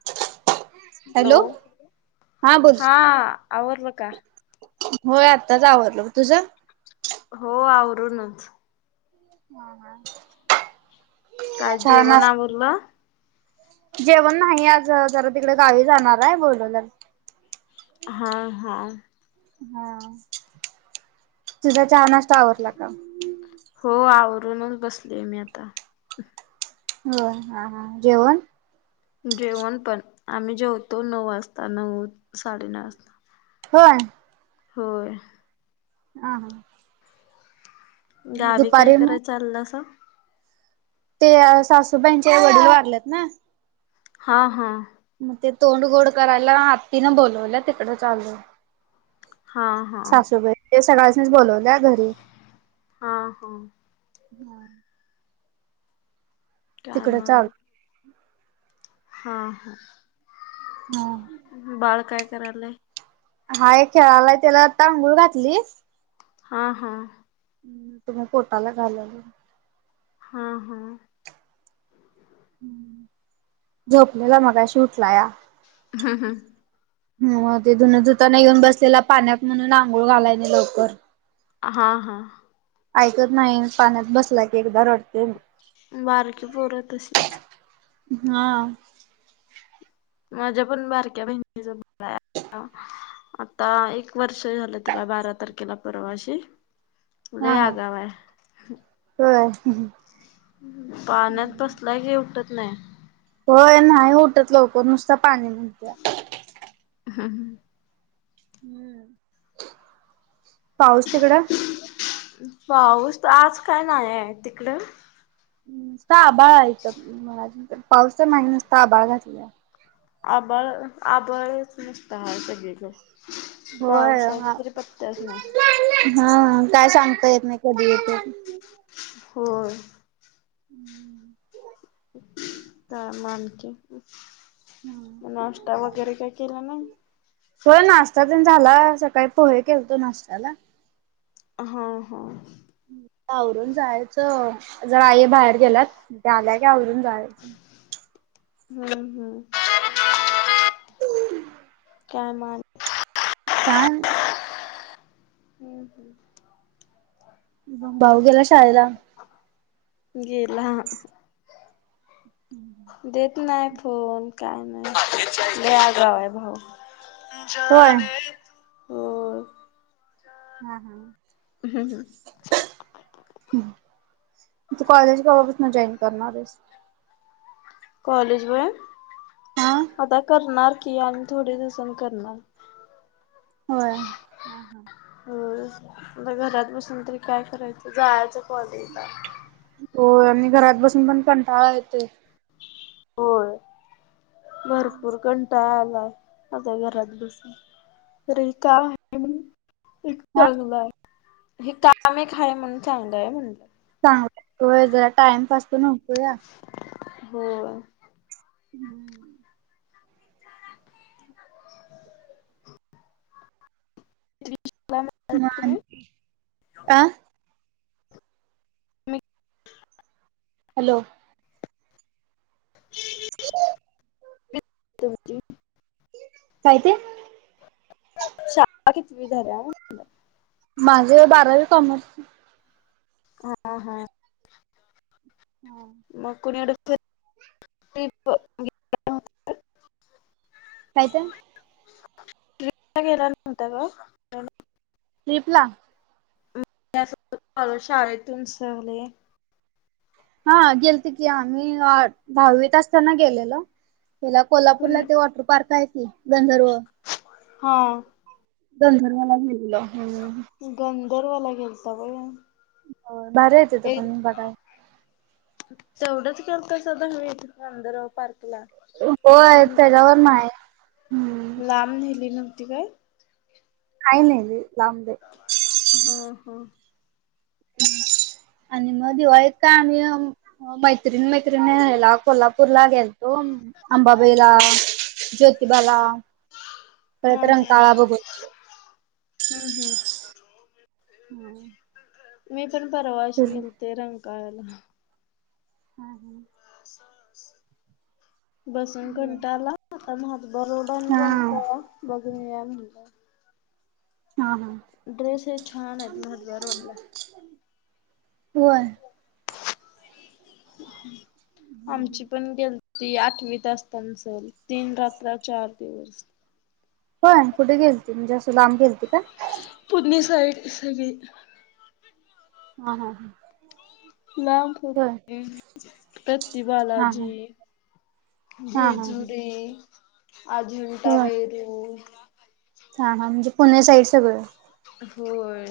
[inaudible] Hello हा आवडलं का होय आत्ताच आवडलो तुझं हो आवरूनच हम हम काय जेवणावरोललं जेवण नाही आज जरा तिकडे गावी जाणार आहे बोलूलं हा हा हा तुझा हानासत आवडला का हो आवरूनच बसली आहे मी आता हो हा ह जेवण जेवण पण आम्ही जेवतो नऊ वाजता नऊ साडेनऊ वाजता होण हो हम हम गावी काय मग कराय चाललं अस ते सासूबाईंच्या वडील वारलेत ना हा हा मग ते तोंड गोड करायला आत्तीनं बोलवलं तिकडं चालू हा हा सासूबा ते सगळचच बोलवल्या घरी हा हा हम्म तिकडे कायमाने चालू हा हां हम बाळ काय करायलय हा एक खेळाला त्याला तांदूळ घातली हा हां हम् तुम्ही पोटाला घालवल हा हा झोपलेला मगा शूटला या हा हं हो ते धुनं धुताना घेऊन बसलेला पाण्यात म्हणून आंघोळ घालायने लवकर हा हा ऐकत नाही पाण्यात बसला की एकदा रडते बारके पुर तशीच हा माझ्या पण बारक्या बहिणीचा आता एक वर्ष झालं तिला बारा तारखेला परवाशी ल हा हा. आग व होय पाण्यात बसलाय क उठत नाही होय नाही उठत लवकर नुसत पाणी म्ह्हत्या हा हा हम्म पाऊस तिकडं पाऊस तर आज काय नाही आहे तिकड ता आबाळ आहे तर पावसा महिनसता आबाळ घातला आबळ आबळच नसत आहे सगळे होय पावसाच्या तरी पत्त्याच नाही हा काय सांगता येत नाही कधी येतो हो हम्म काय मानक नाश्ता वगैरे काय केला नाही हो नाश्ता जण झाला सकाळी पोहे केलतो नाश्त्याला हा हा आवरून जायचं जरा आई बाहेर गेलात आल्याय का आवरून जायचं हम्म हम्म कामान काय हम् हम भाऊ गेला शायदा गेला हम् देत नाही फोन काय नाही लगाव आहे भाऊ होय होम हम् हम हा ह कॉलेज का बापसन ज्इन करणारेस कॉलेज व हा आता करणार की आणि थोडे दिसांनी करणार होय ह हा हो आता घरात बसून तरी काय करायचं जायचं कॉलेज हो आणि घरात बसून पण कंटाळा येते होय भरपूर कं यलाय माझ्या घरात बसून त का आहे एक हा चांगलं आहे हे काम आहे काय म्हण चांगलं आहे म्हणलं चांगलाोय जरा टाइमपास तर नव्हतो या हो हम्म म ारत आणि आ हॅलो ह तमज कायित शाळा कितीवी झाल्या माझे बारावी कॉमर्स हा हा म कुणीड त कायच िक केला नव्हता का स्लीपला ल शाळेतून सगळे हा गेल त की आम्ही दहावीत असताना गेलेलो गला कुण कोल्हापूरला ते वॉटर पार्क आहे की गंधर्व हा गधंधर्वाला गेलेलं हम्म. गंधर्वाला गेलता व्हय. हो भारी हाय तिथे पण बघाय तेवढंच करतय सध हवी मंदर पार्कला हो अशी आहे त्याच्यावर नाही. हम्म लांब नेली नव्हती काय? [unintelligible] हा हा. आणि मग दिवाळीत आम्ही अ मैत्रीण मैत्रिणी ह्याला कोल्हापूर ला गेल तो अंबाबाईला ज्योतिबाला हा परत हा रंकाळा बघून हम्म हम्म. [unintelligible] मी पण हा परवाशी गेलते रंगकाला [unintelligible] बसून होय घंटाला आता मात बरडन हा जायच को बघूनया म्हणलं. हा हा. ड्रेस हे छान आहेत मधल्या रोडला. व्हय. आमची पण गेल ती आठवी असतान चल तीन रात्र चार दिवस. होय कुठे गेलती म्हणजे असं लांब गेलती का. पुदनी साईड सगळी. आ हा. लांब होय गेलते प्रति हा हा बालाजी हा हा हा जेजुरी अजिटा होय वेरूळ हा हा म्हणजे पुण्या साईड सगळं. होय.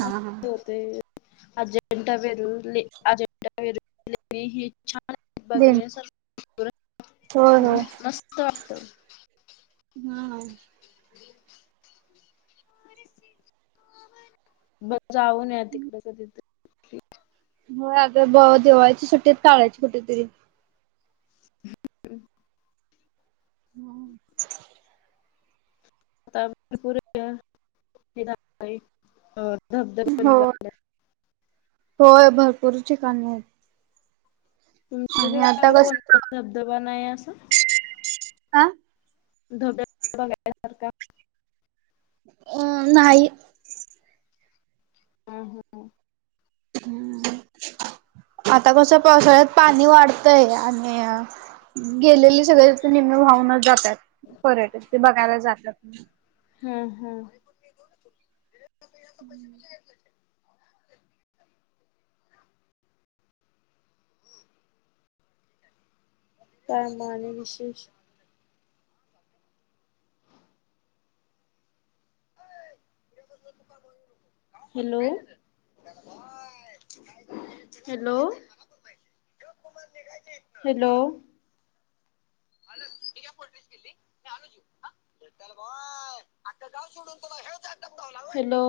हा हा. मस्त होते अजिंठा बेरूळ अजिंठा वेरूळ हे छान देन बघण्या सारखं सगळ होय होय हम्म मस्त वाटतं. हा. [inaudible] बस जाऊन या तिकडे कधीतरी. हो अग दिवाळीच्या सुट्टीत काडायची कुठेतरी [unintelligible] हम्म. आ भरपूर धबधब हो निघालल्या होय भरपूर ठिकाणी आहेत. म्हजे आणि ते आता कसं कोणता धबधबा नाही असं. आ. [unintelligible] अ नाही हा हा. [inaudible] आता कसं पावसाळ्यात पाणी वाढतंय आणि गेलेली सगळे निमन भावनच जातात पर्यटक ते बघायला जातात. हम्म हम्म. [unintelligible] कामाणे विशेष हॅलो हॅलो हॅलो हल हठी पोल्ट गिल्ली मी आलोजव य आता जाऊ सोडून तुला हेळलालो